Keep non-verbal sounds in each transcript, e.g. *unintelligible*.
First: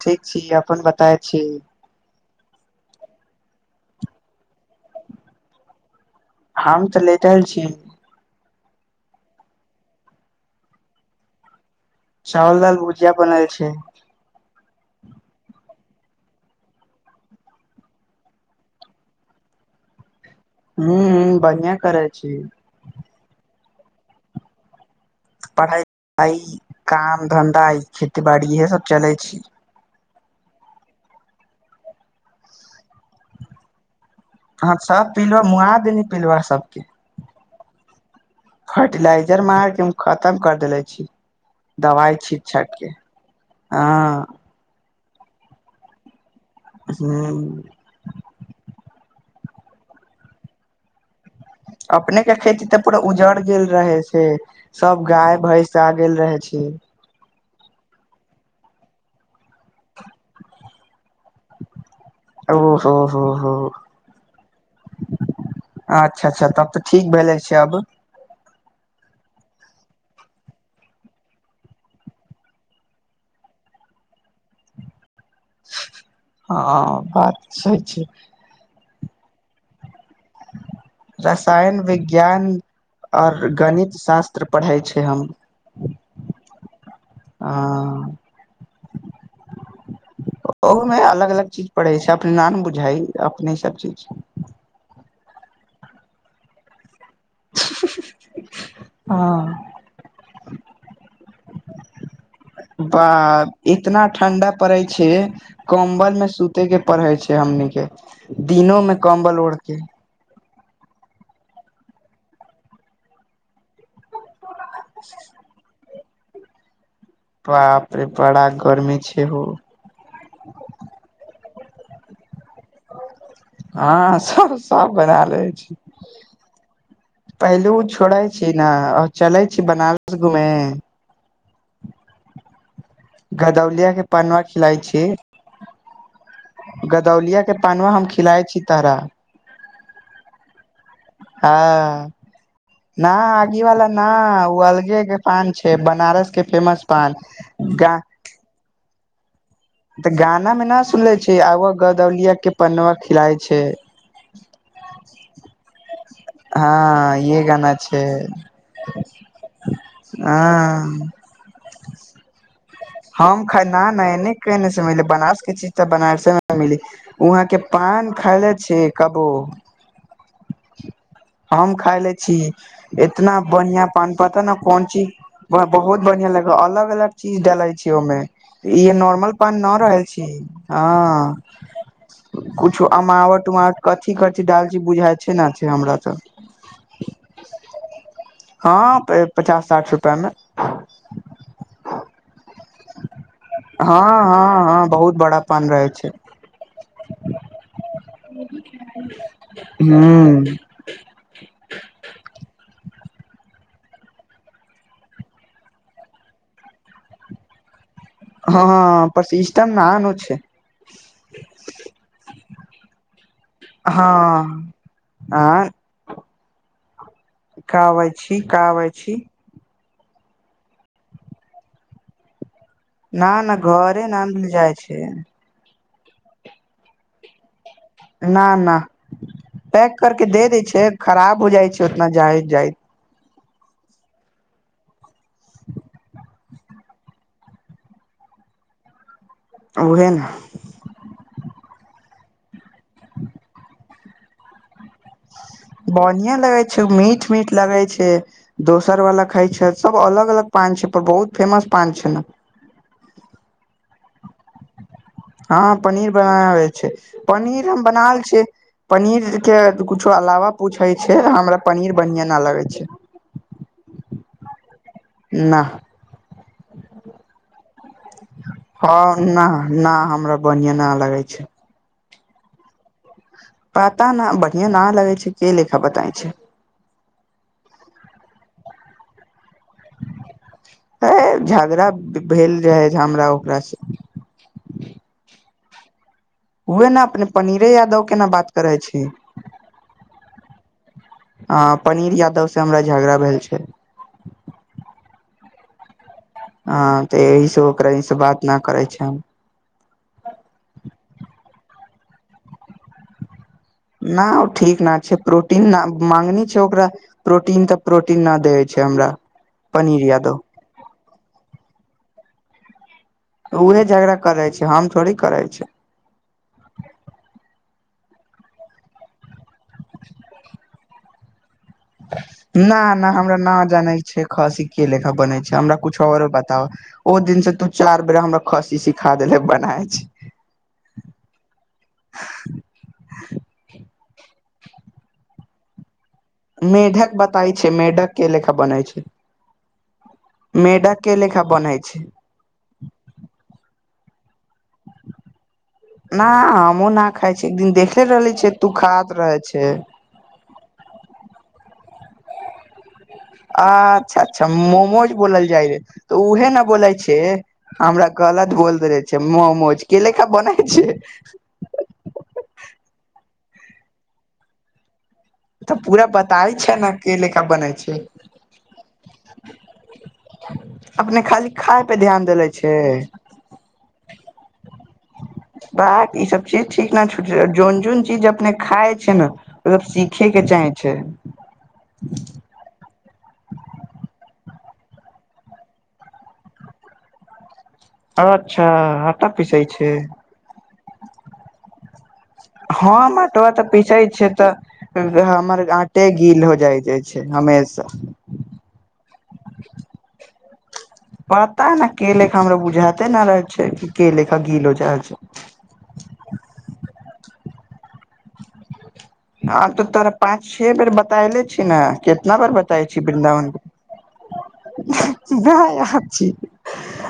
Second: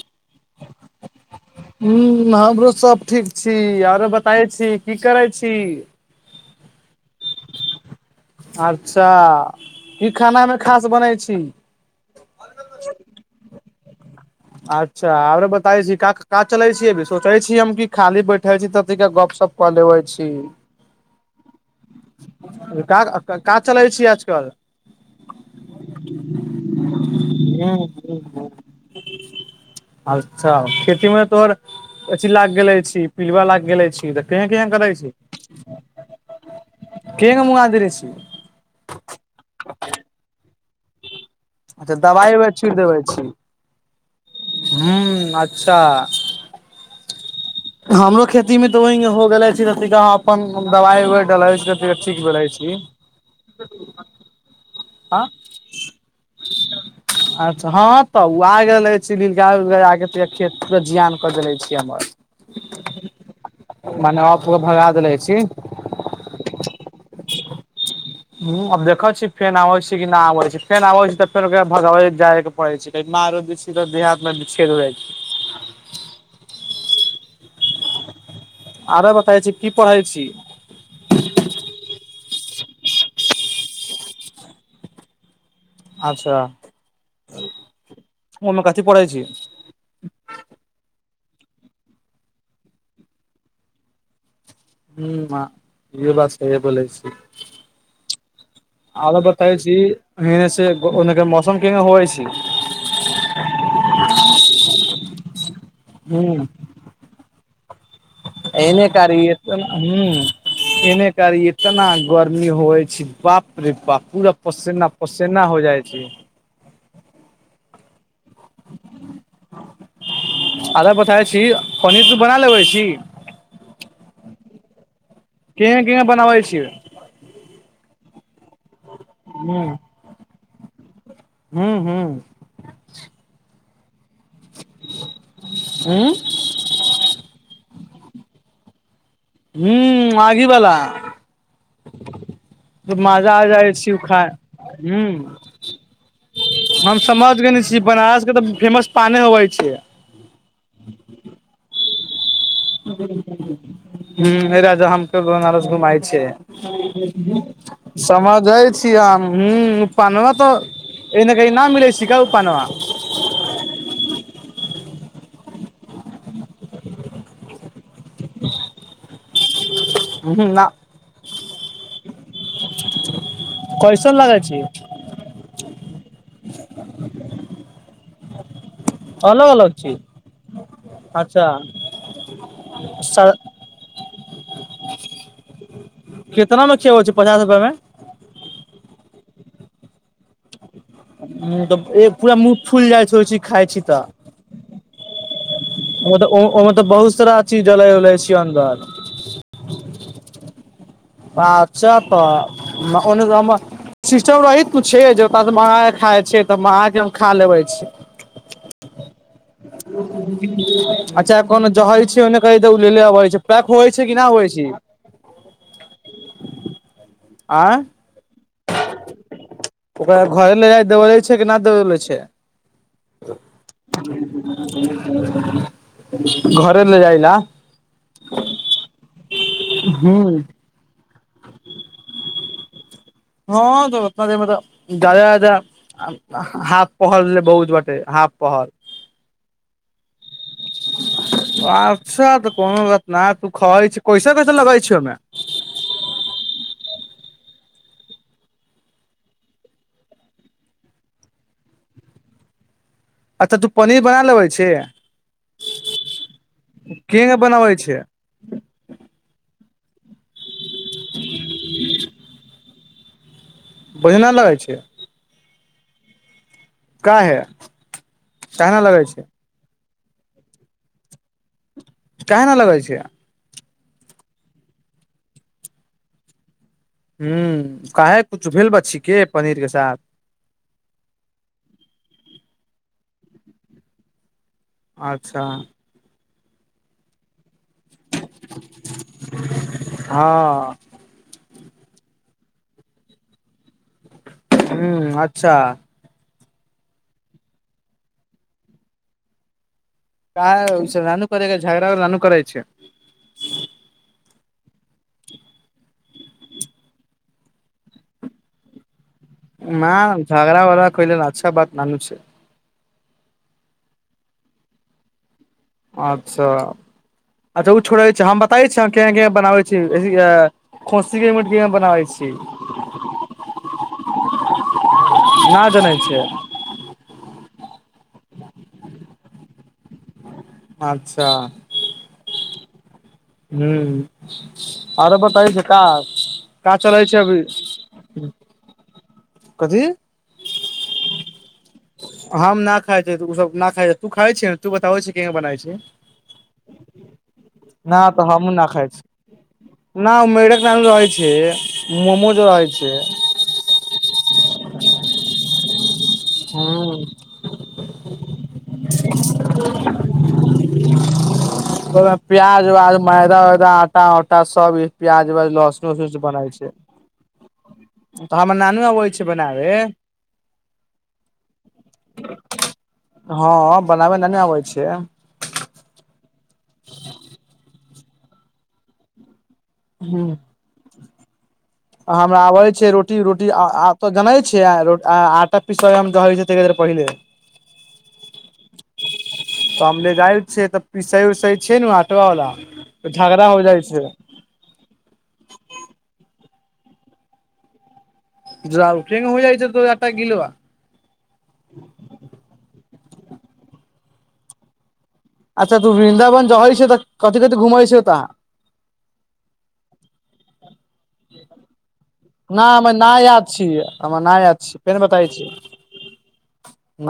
ठीक छी अपन बताय छी हूँ हमरो सब ठीक छी आरो बताय छी की करै छी हम तऽ लेटल छी अच्छा की खानामे खास बनै छी चावल दाल भुजिया बनल छै बताय छी काक् का चलै छी अभी सोचै छी हम कि खाली बैठल छी त तैका गपशप कऽ लेबै छी हू हू बढ़िआ करै छी का का चालै छी आजकल पढ़ाई आइ काम धंधा ई हूँ खेतीबाड़ी इएह सभ चलै छी अच्छा खेती में तोहर अथी लागि गेले छी पिलूवा लागि गेले छी केहें केहें हँ करै छी सब पिलुआ मुहा देनी पिलुआ सबके कग मुआ देवे छै फर्टि लाइजर मार के हम खतम कर देले छी अच्छा दवाई दबाइ उ छाट छीट के देबै छी हँ ह अच्छा ह हमरो खेती मे तऽ वहि हो भेले छी तऽ अपन दवाइ उवाई डले छी ठीक अपने के भेले खेती छी तऽ पूरा उजड़ गेल रहे छै सब हँ गाय भैंस आ गेल रहे छै क अच्छा हाँ तऽ आग रहले नीलगा उला खेत परा जियान कर देले छिय हमर ओ हो हो हो मने अब पूरा भगा देले छी अच्छा अच्छा तब तऽ ठीक भेले छै अब ह आब देखै छीियै फेन आबै छी कि नहि आबै छै फेन आबै छै तऽ फेर भगै जाय के पड़े छै मार दै छी तऽ देहाती छेड़ जाइ छै हाँ बात सहि छै आरे बताै छी कि पढ़ाई रसायन विज्ञान ज्ञान आर गणित शास्त्र पढ़ै छै हम अच्छा हँ ओ मे कथी पढ़ै छी ओहो में अलग अलग चीज पढ़ै छै अप नाम बुझाइ अपने सब चीज छै हु आ सहिए बोलै छै *inaudible* आरो बतैबे हँ छी एने से उने मौसम के होइ छै बा इतना ठंडा पड़े छै कम्बल में ह सुते के पड़े छै हमनी कऽ के दिनो एने में कारी ई कम्बल ओढ़ के ह एने करी इतना गर्मी होइ छै बाप रे बाप पूरा पसेना पसेना हो जाइ छी बाप रे बड़ा गर्मी छै हौ आधा बताय छी पनीर तू बना लेबै छी हँ सब सब बना ले छी केहन केहन बनाबै छी पहिलुज छोड़े छी न आ चले छी बनारस घूमे हुँ हुँ गदौलिया के पनवा खिलाइ छी हँ गदौलिया के पानबा हम खिलााय छी तोरा ह्मं आगीबला हँ तऽ ना मज़ा आ आगी जाइ वाला छी उ ना खाए ओ ह अलगे के पान छै बनारस के फेमस हम पान समझ गेल गा बनारस के तऽ फेमस पाने होव छै तऽ गाना में न सुने छी आब गदौलिया के पनवा खिलाय छै ह राजा हमके बनारस घुमाय छै हँ ये गाना छै समझै छीय हम हु पानवा हँ तऽ एने कही न मिलै छिका उ पानवा हम ख ना ना एने केने से मिली बनारस के चीज तऽ बनारसे मे मिली वहाँ के पान खैले छी कबो हु ना हम खााय ले छी इतना बढ़ियां पान कैसन लगै पता ने छी कोन चीज व बहुत बढ़िया लगब अलग अलग चीज डेले छी ओमे ई नॉर्मल अलग पान अलग न रहल छी हँ अच्छा कूछो सा अमावट उमाावट कथी करथी डालच बुझाय छै ने हमरा तऽ कितना मे ख होइ छै पचास रुपआ मे हँ पचास साठ रुप्या मे ह तऽ पूरा मुह फुलि जाइ छै ओ चीज खाइ छी हँ तऽ हँ हँ बहुत बड़ा पान रहे छै ओ तऽ ओहिमे तऽ बहुत सारा चीज लै उलै छिय अन्डर ह अचछा तऽ ओने से हमर सिस्टम रही किछ छै जेत मगाे खाइ छै तऽ मगाक हम खा लेबै छी हँ पर सिस्टम नानु छै अच्छा कोन जहरी छै ओने कहि दे उ ल लेबै छै पैक होइ छै हँ कि नहि होइ छै आँय काबै छी काबै छी ओकरा घरे ले जाइ देबले छै कि नहि देबले छै न न घरे न मिल जाइ छै *unintelligible* घरे ले जाइ ने न न पैक हूँ करके दे दै छै खराब हो जाइ छै उतना जायत जायज हँ तऽ रत्नाजिमे तऽ जाज हथ पहरै बहुत बटे ह *unintelligible* आ पहल उहे ने सुन तऽ कोनो बात नहि तू खाई छ पैसा कैसे लगाई छी ओमे बढ़िया लगे छै मीट मीट लगे छै दोसर वाला खाई छै सब अलग अलग प पान छै पर बहुत फेमस पान छै ने अच्छा तू पनीर बना लेबै छे हँ पनीर बनाबए छै किंग पनीर बनाबै हम छै बनाल छियै पनीर के किछो अलावा पूछे छै हमरा पनीर बढ़िया न लगे छै ओहिना लगै छै ना काहे कहना हँ लगै छै न न हमरा बढ़िया न लगे छै काहेना लगै छै पता न बढ़िआ न लगै छै के लेखा बताइ छै हुँ काहे कुछु भेल बचछी के पनीर के साथ हेय झगड़ा भेल रहै छै हमरा ओकरासँ अच्छा उहे न अपने पनीर यादव के न बात करै छी हँ हँ पनीर यादव से हमरा झगड़ा भेल छै हूँ अच्छा हँ तऽ एहिहसँ ओकरासँ बात नहि करै छिये हम काहे लनू करै झगरा व लनू करै छै *unintelligible* न ओ ठीक ने छै प्रोटीन माँगनी छै ओकरा प्रोटीन तऽ प्रोटीन न देवै छै हमरा पनीर न यादव झगड़ा वगड़ा कइले वि अच्छा बात ननू छै उहे झगड़ा करै छै हम थोरही करै छिये अच्छा अच्छा ओ छोड़ै छै हम बताय छी केहाँ केह बनाबे छी खसि के मीट केना बनाबै छी न न हमरा न जानै छै खसि केेलेखा बनै छै ना हमरा जनै कूछो छै आओर बताब ओ दिन से तू चार बेर हमरा खसि सिखा देेले बनाय छी अच्छा *inaudible* हूँ आरो बताबै छिये का का चलै मेढ़क अभी बताइ छै मेढ़क के लेखा बनइ छै कथी मेढ़क के लेखा बनइ हम न खाइ छै उ सब खाय छै तू खाय छ तू बताबै छै केंगा बनाय छै न हमहुँ न खाय छियै एक दिन देखले रहले छै तू खात रहे छै न उ मेढ़क ना रहै छै मोमोजो रहै छै अच्छा अच्छा मोमोज बोलल जाय रहे तऽ उहे न बोलै हूँ छै हमरा गलत बोल दे रहै छै मोमोज केे लेखा बनाइ छै ओहिमे प्याज उयाज मैदा उदा आटा उटा सब ई प्याज व्याज तऽ पूरा लसनसु बनाय बताबै छै ने के लेखा बनै छै तऽ हमरा नानू अबै छै बनाबे अपने खाली खाय पे ध्यान देेले छै हँ बनाबे नानू आबै छै भाक ई सब चीज ठीक ने ज जोन जोन चीज अपने खाय छे न एक बेर सीखे के चाहे छे हमरा आबै छै रोटी रोटी रोटी आ आब र जानै छै आ आटा पिस जै छै ते य दुआरे पहिले अच्छा आटा पिसै छै पिसइ उसई छै ने आ हाँ म अटबा तऽ पीसे छिये तऽ हमर आटे गील हो जाइ जाइ छै हमेशा जा फेग होइ जाइ छै तोहर आंटा गिलवा पता ने के लेखा हमरा बुझाते न रहे छै कि के लेखा गीलो जाइ छै अच्छा तू बा *inaudible* आब तऽ तोरा पाँच छे बेर बतायले छी ने कितना बेर ना बताय हमरा छी ना बृन्दावन याद छी हमरा ना याद छी फेर बताै छी नहि अछी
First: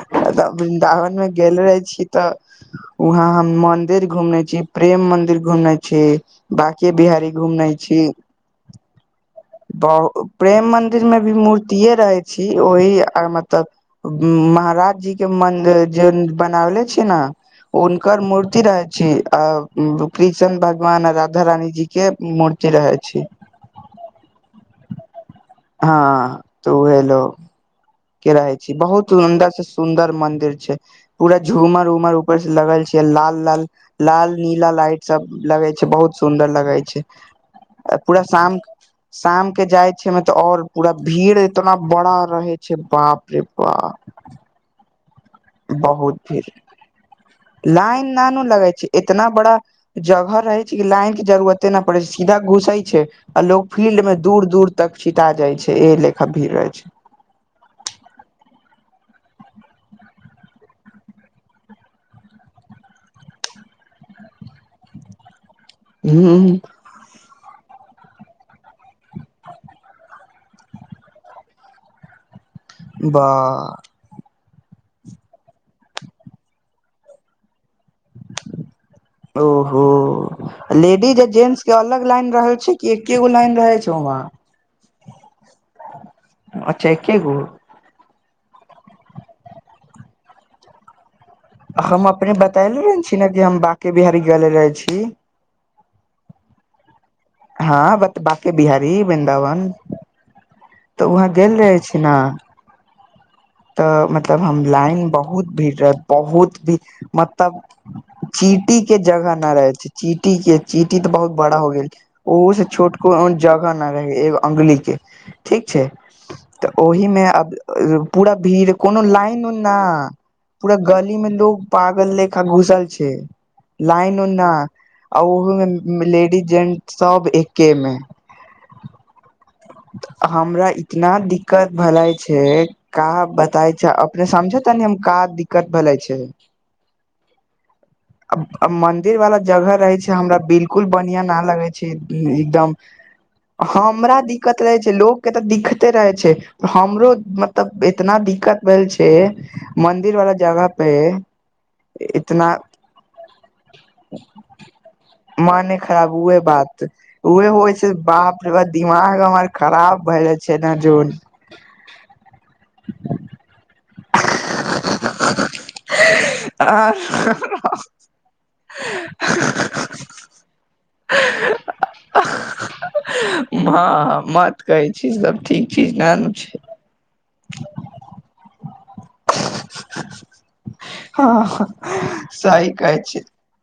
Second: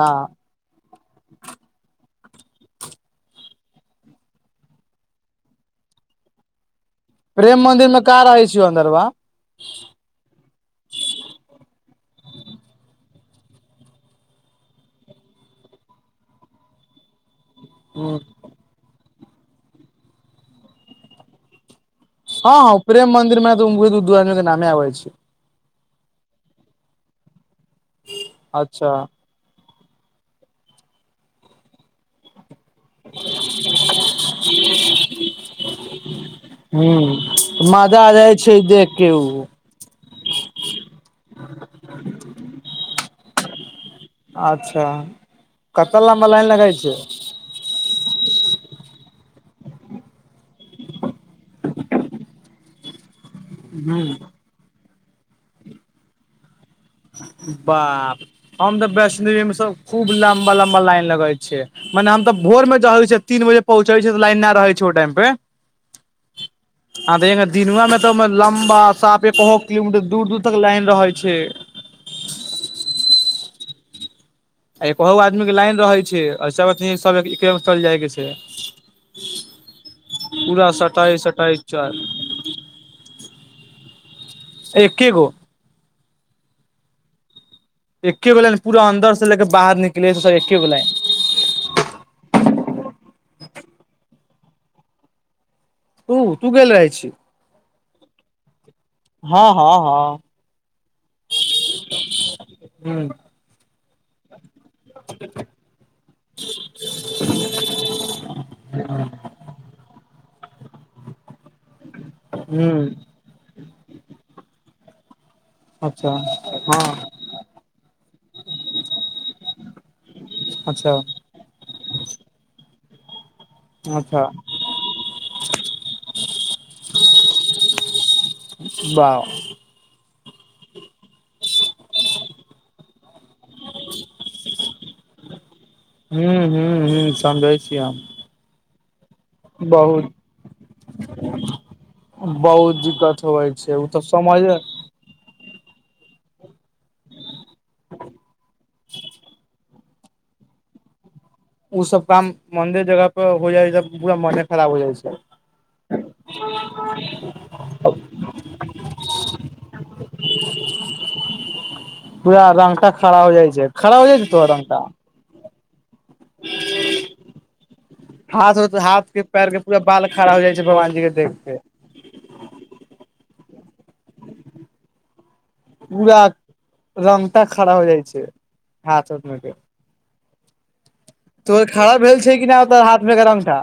ना वृन्दावन मे गेल रहै छी तऽ वहाँ हम मंदिर घूमने छी प्रेम मंदिर घुमने छी बा के बिहारी प्रेम घूमनाइ मंदिर मे छी का रहै छियौ अन्दरबा बहु प्रेम मदिरमे भी मूर्तिये रहै छी ओहि मतलब महाराज जी के मन्दिर जे बनावले छी न हँ हुनकर मूर्ति रहैत छी आ किशन भगवान आ राधा रानीजी हँ हँ प्रेम मन्दिरमेने तऽ उहे दु दु आदमी के नामे आबै छै हँ तऽ उहे लोग के रहै छी अच्छा बहुत उ अन्दर से सुन्दर मन्दिर छै पूरा झूमर उमर उपर लगल छै लाल लाल लाल नीला लाइट सब लगे छै बहुत सुंदर लगे छै माजा आ पूरा जाय शाम छै देख के उ शाम के जाय छै ओयमे तब और पूरा भीड़ एतना बड़ा रहे छै बाप रे बाप कतअ बहुत लंबा भीड़ लाइन लगाइ छै लाइन ननू लगे छै इतना बड़ा जगह रहै छै कि लाइन के जरूुररते नहि पड़ै छै सीधा घुसै छै आ लोग फील्ड हूँ में दूर दूर तक छिटा जाइ छै ए लेखा भीड़ रहै छै बाप हम तऽ वैष्णो देवी में सब खूब लम्बा लम्बा लाइन लगे छै मने हम त भोर मे ज रहै छै तीन बजे पहुँचै छै त लाइन नहि रहै छै ओ टाइम मे हूँ आ तगर दिनवामे एकदम लम्बा साफ एकहु किलोमीटर दूर दूर तक लाइन रहे छै बा आ एकहहु आदमीके लाइन रहै छै आ सभ सभ एकेमे चल जायके छै ओहो पूरा सटाइ लेडीज आ सटाइ जेंटस के चल अलग लाइन रह छै कि एकेगो लाइन रहे छै ओ वा एक्के गो अच्छा एकेगो एकेगो लाइन पूरा अंन्दर से ले के बाहर निकले सब एकेगो लाइन हम अपने बतयले रह छी ने कि हम बाँके बिहारी गेल रहैइ छी तू तू गेलल रहैइ छी हां बत बाकी बिहारी हँ वृन्दावन हँ हँ तऽ वहाँ गेल रहे छी न हूँ *inaudible* तऽ मतलब हम लाइन बहुत भीड़ रह बहुत भीड़ मतलब ची चीटी के जगह न रहैइ छैइ ची चिटी के चींटी ते बहुत बड़ा हो गेल ओहो से हूँ छोटको जगह न रहेए एगो अंगली के ठीक छैइ अच्छा तऽ ओहि हँ में अब पूरा भीड़ कोनो लाइन उन ना पूरा अच्छा गली में लोग पागल लेखा घुसल छै अच्छा लाइन उइन ना आ ऊहो में लेडिज जेन्ट सब एकेमे वाह हमरा इतना दिक्कत भलाए छै का बताय छै अपने समझे तानी हम का दिक्कत भेलै आइ छै हूं हूं समझय छी हम अ मंदिर वाला जगह रहैइ बहुत छैइ हमरा बिलकुल बढ़िया न लगै छैइ एकदम बहुत दिक्कत होबै छै ओ तऽ हमरा समझ दिक्कत रहैय छैइ लोक तऽ दिखते रहैय छैय हमरो मतलब इतना दिक्कत भेल छैय मंदिर वाला जगह पे ऊ सब काम इतना मन्दिर जगह पे हो जाइ त पूरा मने खराब हो जाइ छैइ अपने खराब हुए बात उहे होइ छैय बाप रे बाप दिमाग हमर खराब भ जाइ छैय ने जोन पूरा रंगटा खड़ा हो जाइ छैइ खड़ा हो जाइ छैइ तोरा रंगटा आ हाथ हो हाथ के पैर के पूरा हं बाल खड़ा हो जाइ छै भगवान जी के देख के *inaudible* हां मत कहैइ छी सब ठीक चीज पूरा न छै रंगटा खड़ा हो जाइ छैइ हाथ उथ में के हँ तो खड़ा भेल छैइ कि नई ओ सही तोहर कहै हाथ में छी के रंगटा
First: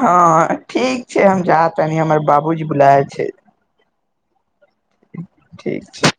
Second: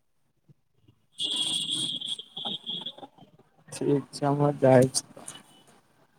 हँ ठीक छैइ हम जातनि हमर बाबूजी बुलाए छैय समध ठीक छै